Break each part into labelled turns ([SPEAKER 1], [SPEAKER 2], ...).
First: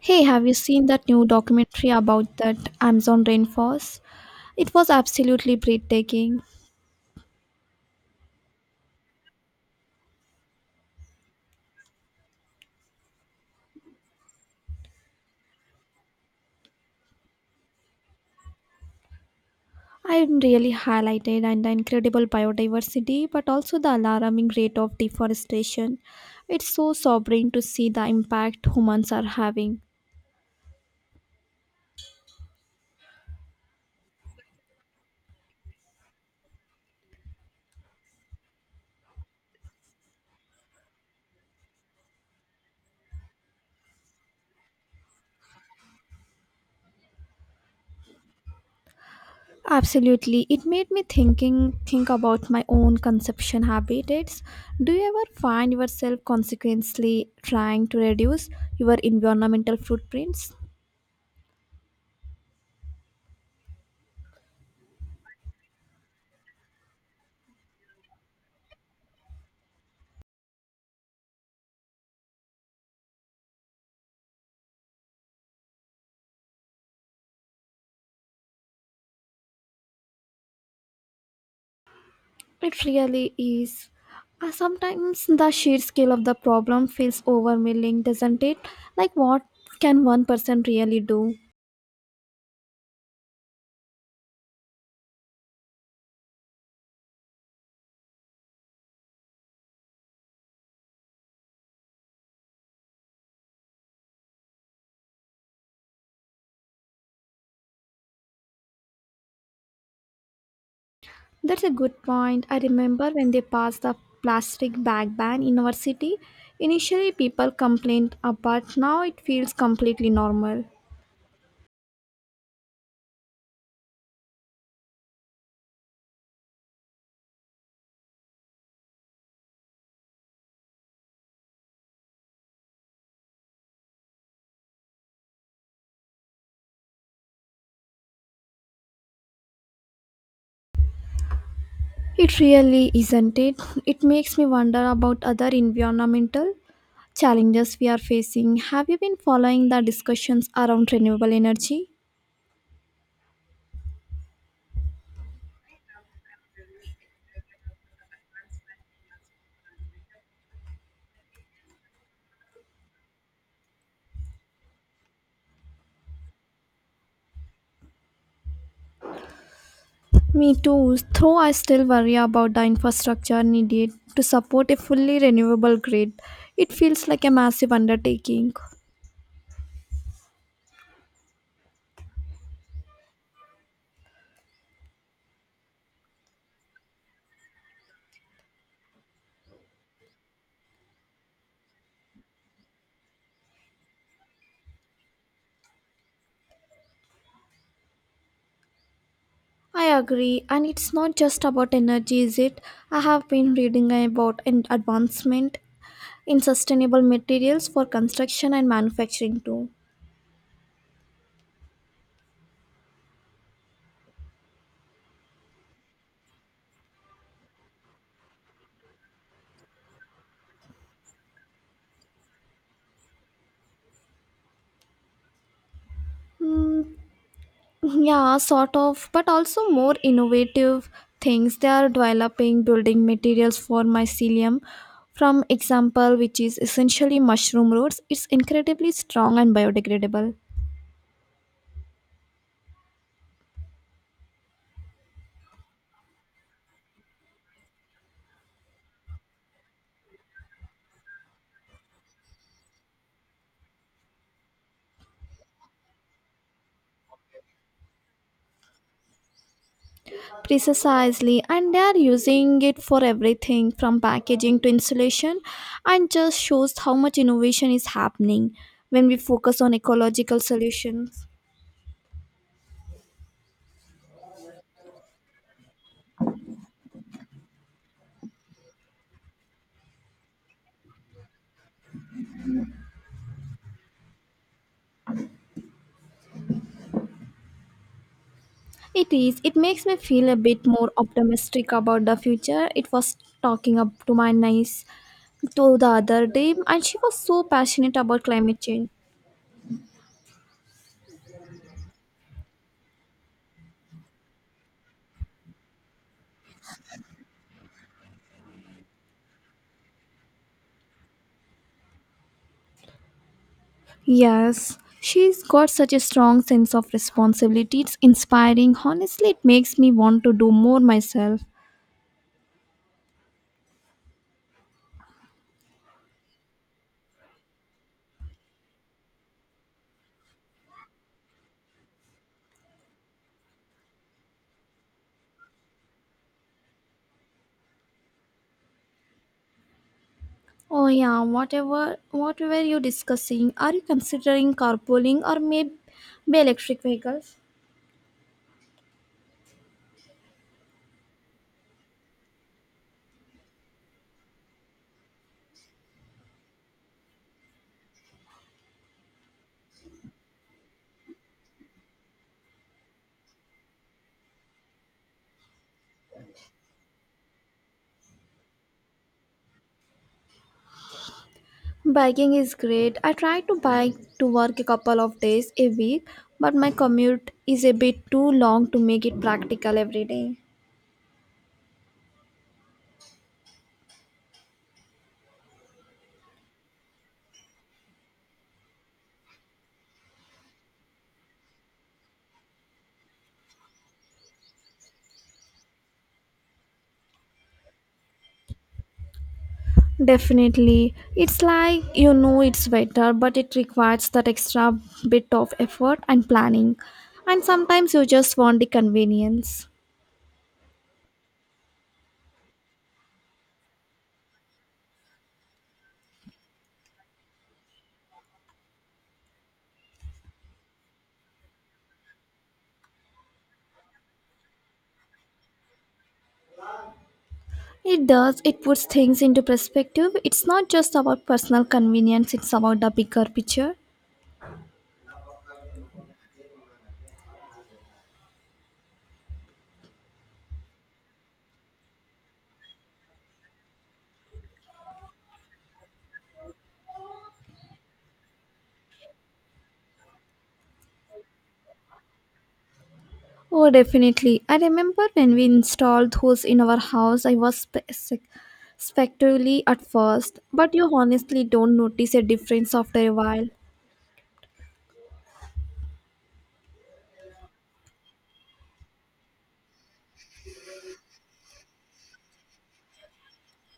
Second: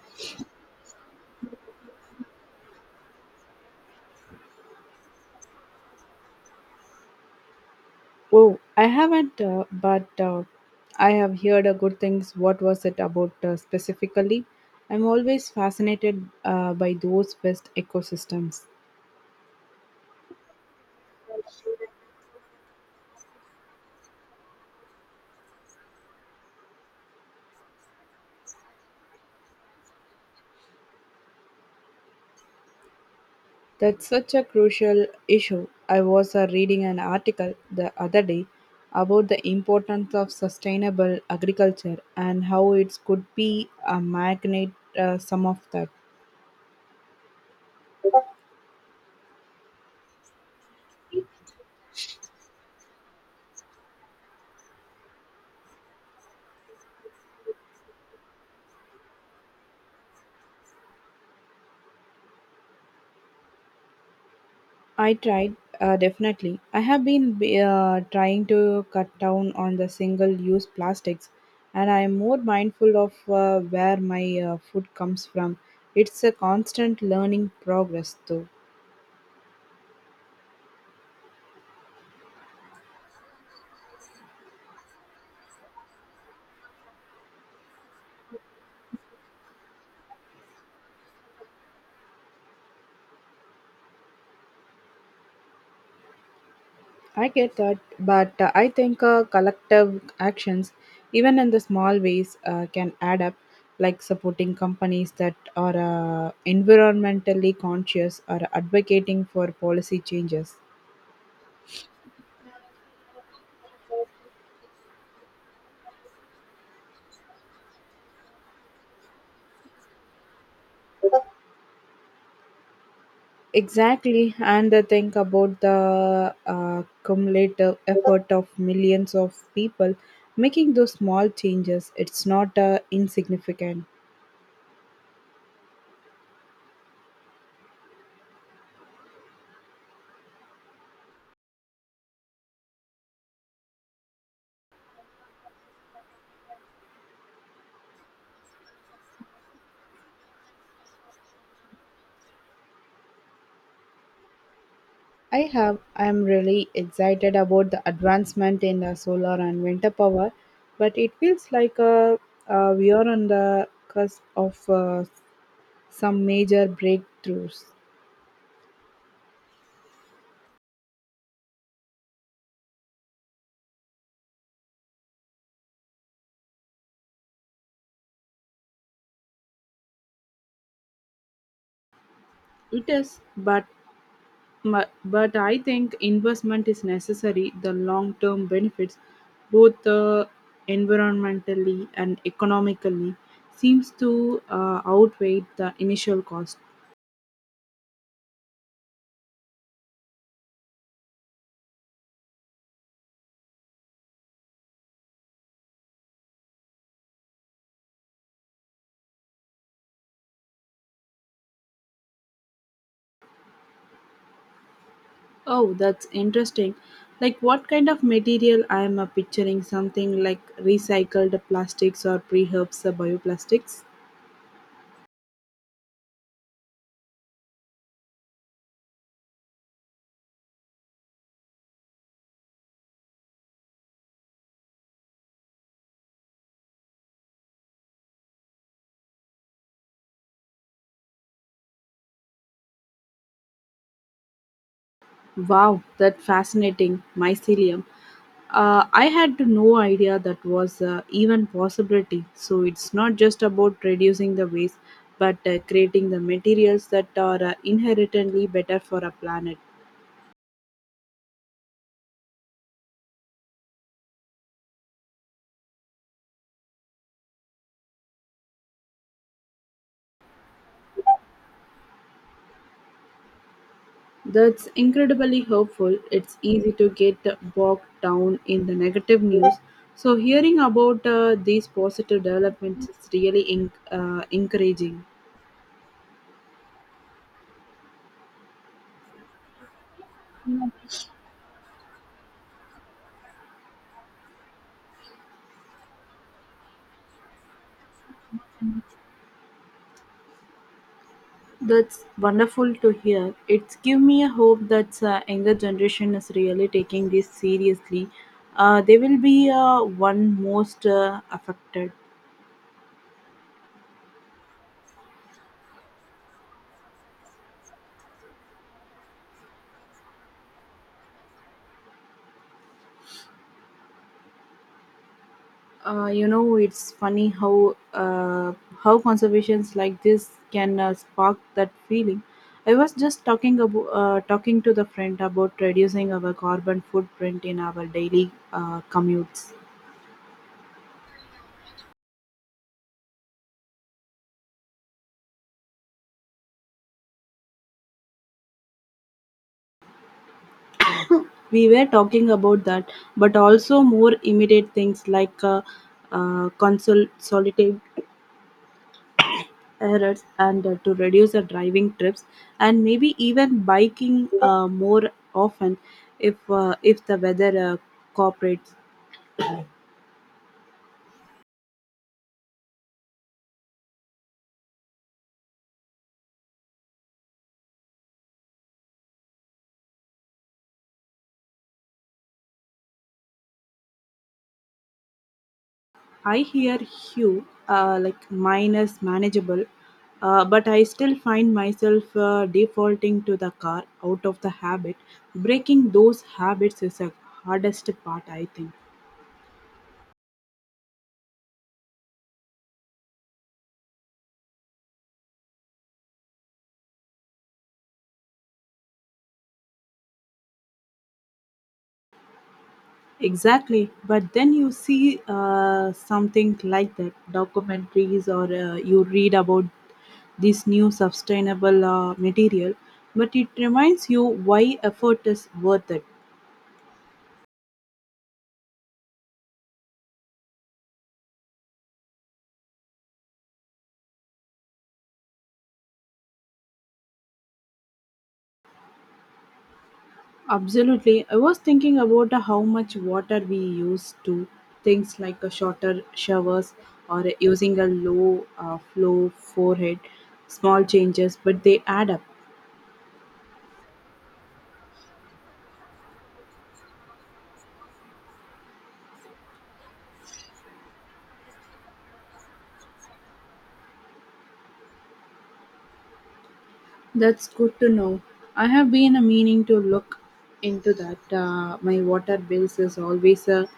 [SPEAKER 1] Hey, have you seen that new documentary about that Amazon rainforest? It was absolutely breathtaking.
[SPEAKER 2] Oh, I haven't, but I have heard good things. What was it about specifically? I'm always fascinated by those best ecosystems.
[SPEAKER 1] I really highlighted and the incredible biodiversity, but also the alarming rate of deforestation. It's so sobering to see the impact humans are having.
[SPEAKER 2] That's such a crucial issue. I was reading an article the other day about the importance of sustainable agriculture and how it could be a magnet some of that.
[SPEAKER 1] Absolutely, it made me think about my own consumption habits. Do you ever find yourself consequently trying to reduce your environmental footprints?
[SPEAKER 2] I tried, definitely. I have been trying to cut down on the single use plastics, and I am more mindful of where my food comes from. It's a constant learning progress, though.
[SPEAKER 1] It really is. Sometimes the sheer scale of the problem feels overwhelming, doesn't it? Like, what can one person really do?
[SPEAKER 2] I get that, but I think collective actions, even in the small ways, can add up, like supporting companies that are environmentally conscious or advocating for policy changes.
[SPEAKER 1] That's a good point. I remember when they passed the plastic bag ban in our city. Initially, people complained, but now it feels completely normal.
[SPEAKER 2] Exactly, and the think about the cumulative effort of millions of people making those small changes. It's not insignificant.
[SPEAKER 1] It really isn't it? It makes me wonder about other environmental challenges we are facing. Have you been following the discussions around renewable energy?
[SPEAKER 2] I have. I am really excited about the advancement in the solar and winter power, but it feels like we are on the cusp of some major breakthroughs.
[SPEAKER 1] Me too, though I still worry about the infrastructure needed to support a fully renewable grid. It feels like a massive undertaking.
[SPEAKER 2] It is, but I think investment is necessary. The long term benefits, both environmentally and economically, seems to outweigh the initial cost.
[SPEAKER 1] I agree, and it's not just about energy, is it? I have been reading about an advancement in sustainable materials for construction and manufacturing too.
[SPEAKER 2] Oh, that's interesting. Like what kind of material I am picturing? Something like recycled plastics or preherbs bioplastics?
[SPEAKER 1] Hmm, Yeah, sort of, but also more innovative things. They are developing building materials for mycelium. From example, which is essentially mushroom roots, it's incredibly strong and biodegradable.
[SPEAKER 2] Wow, that fascinating mycelium. I had no idea that was even possibility. So it's not just about reducing the waste, but creating the materials that are inherently better for our planet.
[SPEAKER 1] Precisely, and they are using it for everything from packaging to insulation, and just shows how much innovation is happening when we focus on ecological solutions.
[SPEAKER 2] That's incredibly hopeful. It's easy to get bogged down in the negative news. So hearing about these positive developments is really encouraging.
[SPEAKER 1] It is. It makes me feel a bit more optimistic about the future. It was talking up to my nice to the other day and she was so passionate about climate change.
[SPEAKER 2] That's wonderful to hear. It's give me a hope that younger generation is really taking this seriously. They will be one most affected.
[SPEAKER 1] Yes, she's got such a strong sense of responsibility. It's inspiring. Honestly, it makes me want to do more myself.
[SPEAKER 2] You know, it's funny how how conservations like this can spark that feeling. I was just talking about talking to the friend about reducing our carbon footprint in our daily commutes.
[SPEAKER 1] Oh yeah, what were you discussing? Are you considering carpooling or maybe electric vehicles?
[SPEAKER 2] We were talking about that, but also more immediate things like consolidating errors and to reduce the driving trips, and maybe even biking more often if the weather cooperates.
[SPEAKER 1] Biking is great. I try to bike to work a couple of days a week, but my commute is a bit too long to make it practical every day.
[SPEAKER 2] I hear you. Like mine is manageable, but I still find myself defaulting to the car out of the habit. Breaking those habits is the hardest part, I think.
[SPEAKER 1] Definitely. It's like you know it's better, but it requires that extra bit of effort and planning. And sometimes you just want the convenience.
[SPEAKER 2] Exactly. But then you see something like that documentaries, or you read about this new sustainable material, but it reminds you why effort is worth it.
[SPEAKER 1] It does, it puts things into perspective. It's not just about personal convenience, it's about the bigger picture.
[SPEAKER 2] Absolutely. I was thinking about how much water we use to things like a shorter showers or using a low flow forehead, small changes, but they add up.
[SPEAKER 1] Oh, definitely. I remember when we installed those in our house, I was spectrally at first, but you honestly don't notice a difference after a while.
[SPEAKER 2] That's good to know. I have been a meaning to look into that. My water bills is always a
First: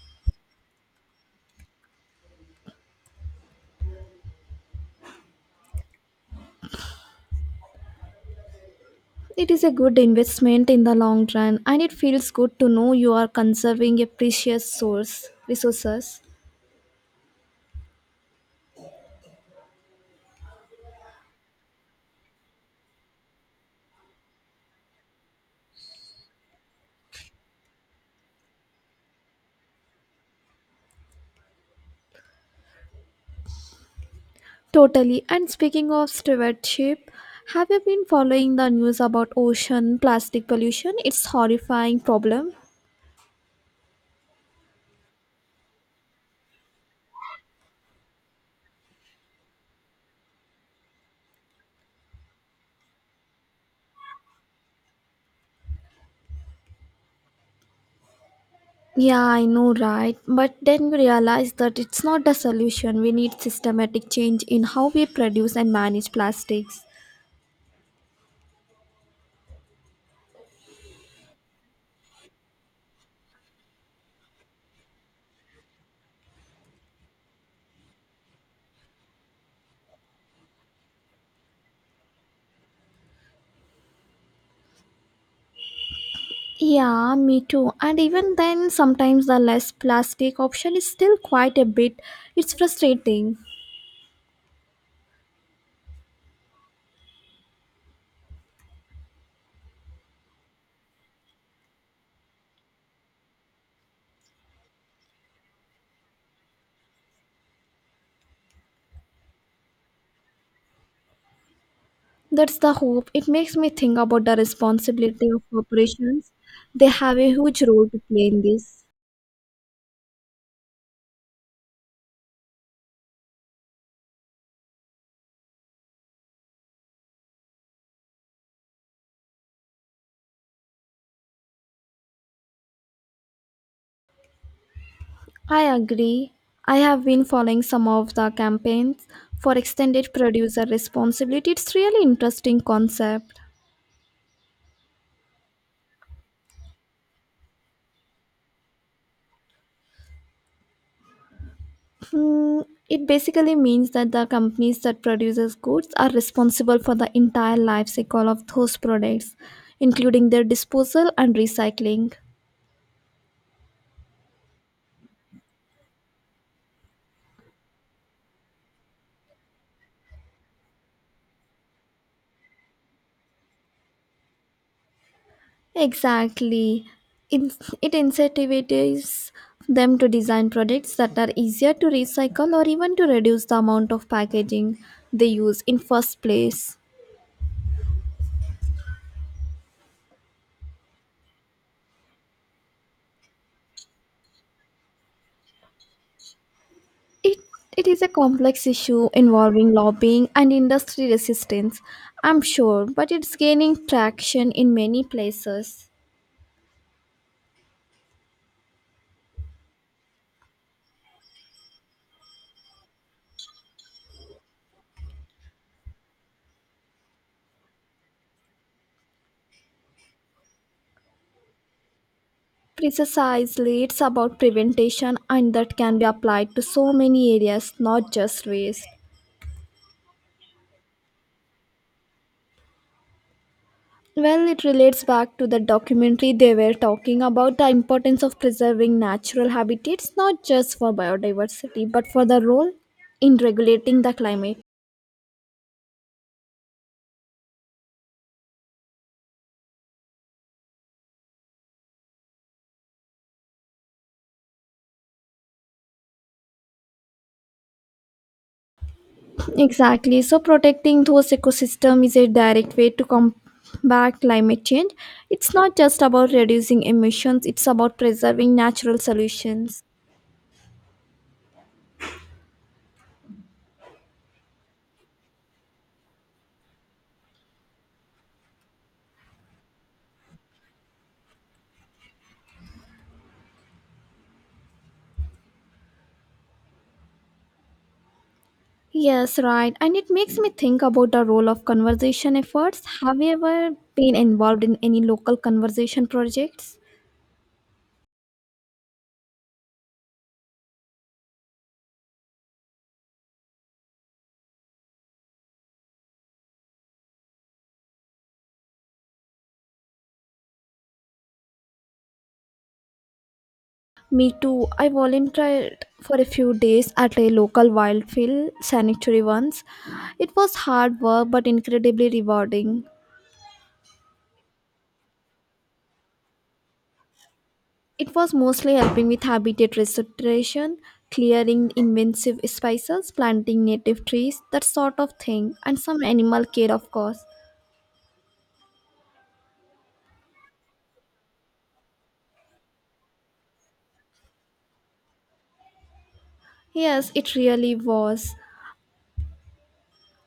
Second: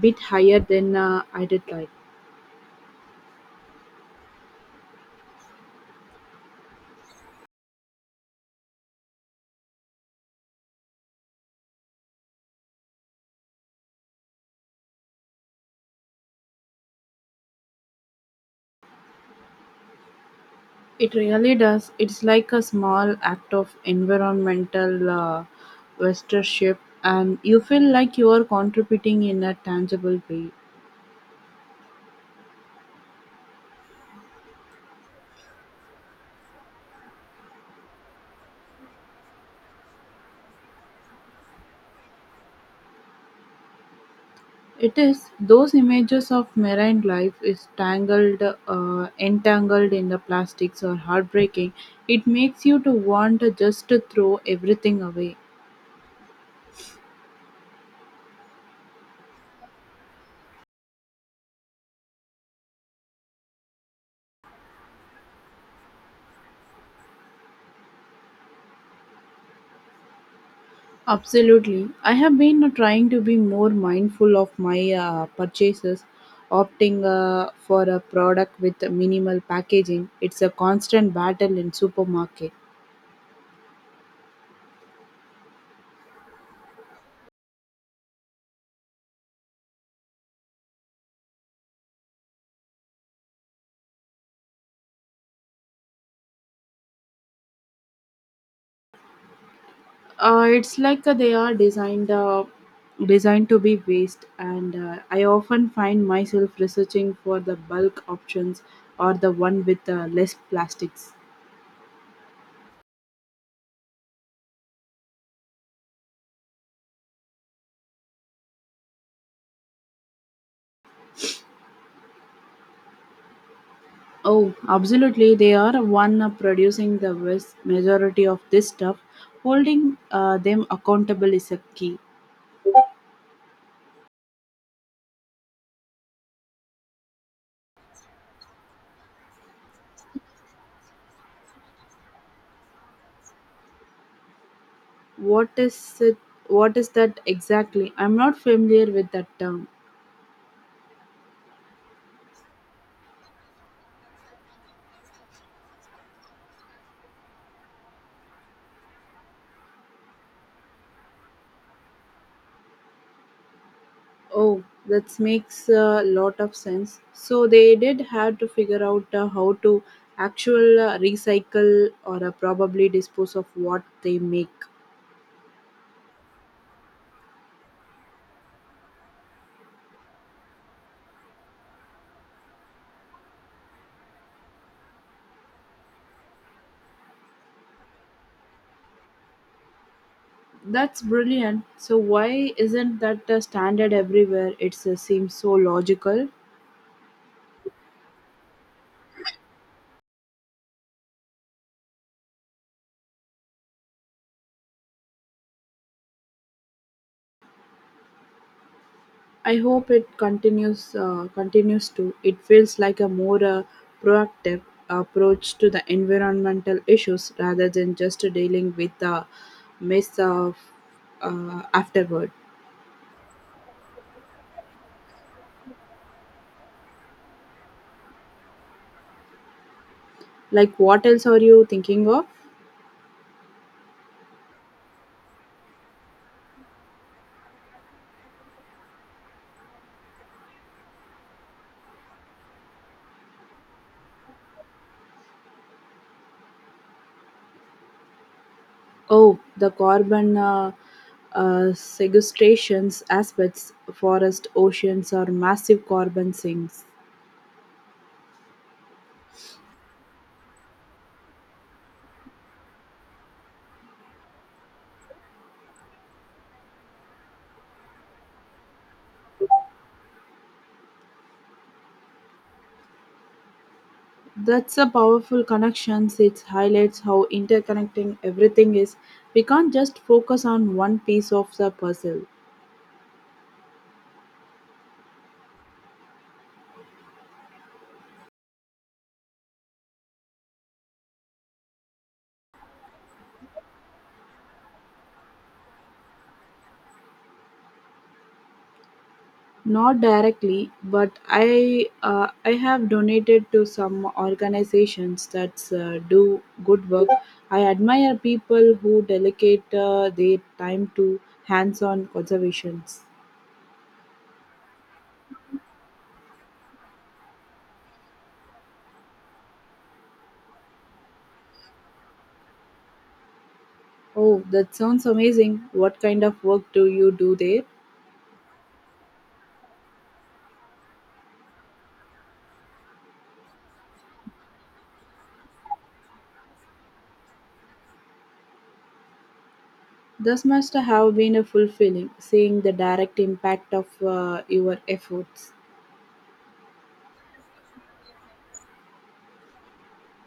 [SPEAKER 2] bit higher than I did like.
[SPEAKER 1] It is a good investment in the long run, and it feels good to know you are conserving a precious source resources.
[SPEAKER 2] It really does. It's like a small act of environmental stewardship, and you feel like you are contributing in a tangible way.
[SPEAKER 1] Totally. And speaking of stewardship, have you been following the news about ocean plastic pollution? It's horrifying problem.
[SPEAKER 2] It is those images of marine life is tangled, entangled in the plastics are heartbreaking. It makes you to want to just to throw everything away.
[SPEAKER 1] Yeah, I know, right? But then we realize that it's not the solution. We need systematic change in how we produce and manage plastics.
[SPEAKER 2] Absolutely, I have been trying to be more mindful of my purchases, opting for a product with minimal packaging. It's a constant battle in supermarket.
[SPEAKER 1] Yeah, me too. And even then, sometimes the less plastic option is still quite a bit. It's frustrating.
[SPEAKER 2] It's like they are designed designed to be waste, and I often find myself researching for the bulk options or the one with less plastics.
[SPEAKER 1] That's the hope. It makes me think about the responsibility of corporations. They have a huge role to play in this.
[SPEAKER 2] Oh, absolutely! They are one producing the vast majority of this stuff. Holding them accountable is a key.
[SPEAKER 1] I agree. I have been following some of the campaigns for extended producer responsibility. It's really interesting concept.
[SPEAKER 2] What is it? What is that exactly? I'm not familiar with that term.
[SPEAKER 1] Hmm, it basically means that the companies that produces goods are responsible for the entire life cycle of those products, including their disposal and recycling.
[SPEAKER 2] Oh, that makes a lot of sense. So they did have to figure out how to actual recycle or probably dispose of what they make.
[SPEAKER 1] Exactly. It, it incentivizes them to design products that are easier to recycle or even to reduce the amount of packaging they use in first place.
[SPEAKER 2] That's brilliant. So why isn't that standard everywhere? It seems so logical.
[SPEAKER 1] It it is a complex issue involving lobbying and industry resistance, I'm sure, but it's gaining traction in many places.
[SPEAKER 2] I hope it continues to. It feels like a more proactive approach to the environmental issues rather than just dealing with the mess of afterward.
[SPEAKER 1] Precisely, it's about prevention and that can be applied to so many areas, not just waste.
[SPEAKER 2] Like what else are you thinking of?
[SPEAKER 1] Well, it relates back to the documentary they were talking about the importance of preserving natural habitats, not just for biodiversity, but for the role in regulating the climate.
[SPEAKER 2] Oh, the carbon sequestrations aspects, forest, oceans, or massive carbon sinks.
[SPEAKER 1] Exactly. So protecting those ecosystems is a direct way to combat climate change. It's not just about reducing emissions, it's about preserving natural solutions.
[SPEAKER 2] That's a powerful connection. It highlights how interconnecting everything is. We can't just focus on one piece of the puzzle.
[SPEAKER 1] Yes, right. And it makes me think about the role of conservation efforts. Have you ever been involved in any local conservation projects?
[SPEAKER 2] Not directly, but I have donated to some organizations that do good work. I admire people who dedicate their time to hands-on conservations.
[SPEAKER 1] Me too. I volunteered for a few days at a local wildlife sanctuary once. It was hard work but incredibly rewarding.
[SPEAKER 2] Oh, that sounds amazing. What kind of work do you do there?
[SPEAKER 1] It was mostly helping with habitat restoration, clearing invasive species, planting native trees, that sort of thing, and some animal care, of course.
[SPEAKER 2] This must have been a fulfilling, seeing the direct impact of your efforts.
[SPEAKER 1] Yes, it really was.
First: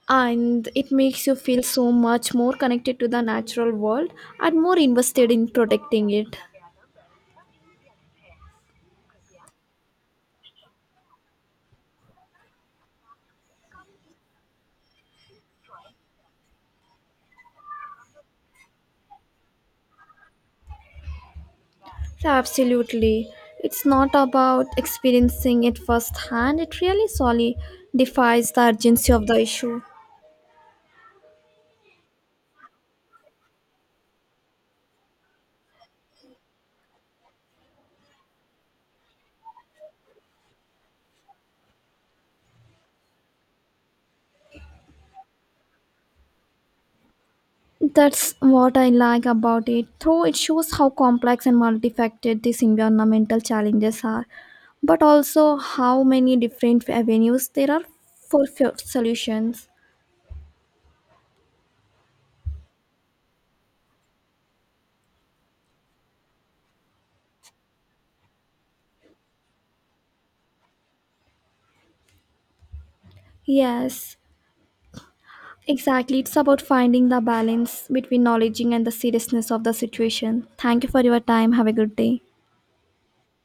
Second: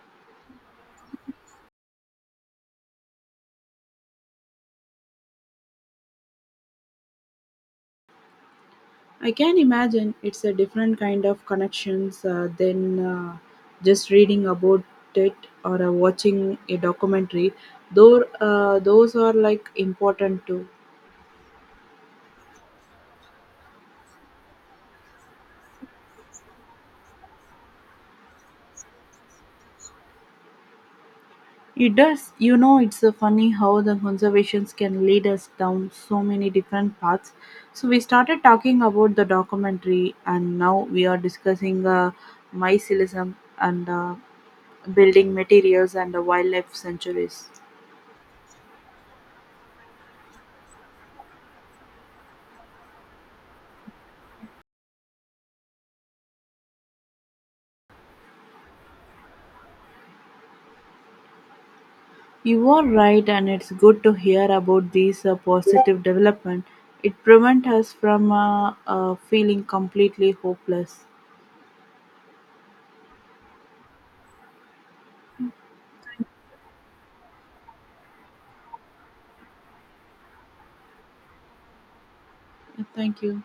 [SPEAKER 1] And it makes you feel so much more connected to the natural world and more invested in protecting it.
[SPEAKER 2] I can imagine it's a different kind of connections than just reading about it or watching a documentary. Though those are like important too.
[SPEAKER 1] Absolutely. It's not about experiencing it firsthand, it really solely defies the urgency of the issue.
[SPEAKER 2] It does. You know, it's funny how the conservations can lead us down so many different paths. So we started talking about the documentary, and now we are discussing mycelium and building materials and the wildlife centuries.
[SPEAKER 1] That's what I like about it, though it shows how complex and multifaceted these environmental challenges are, but also how many different avenues there are for solutions.
[SPEAKER 2] You are right, and it's good to hear about these positive development. It prevents us from feeling completely hopeless.
[SPEAKER 1] Yes, exactly. It's about finding the balance between knowledge and the seriousness of the situation. Thank you for your time. Have a good day.
[SPEAKER 2] Thank you.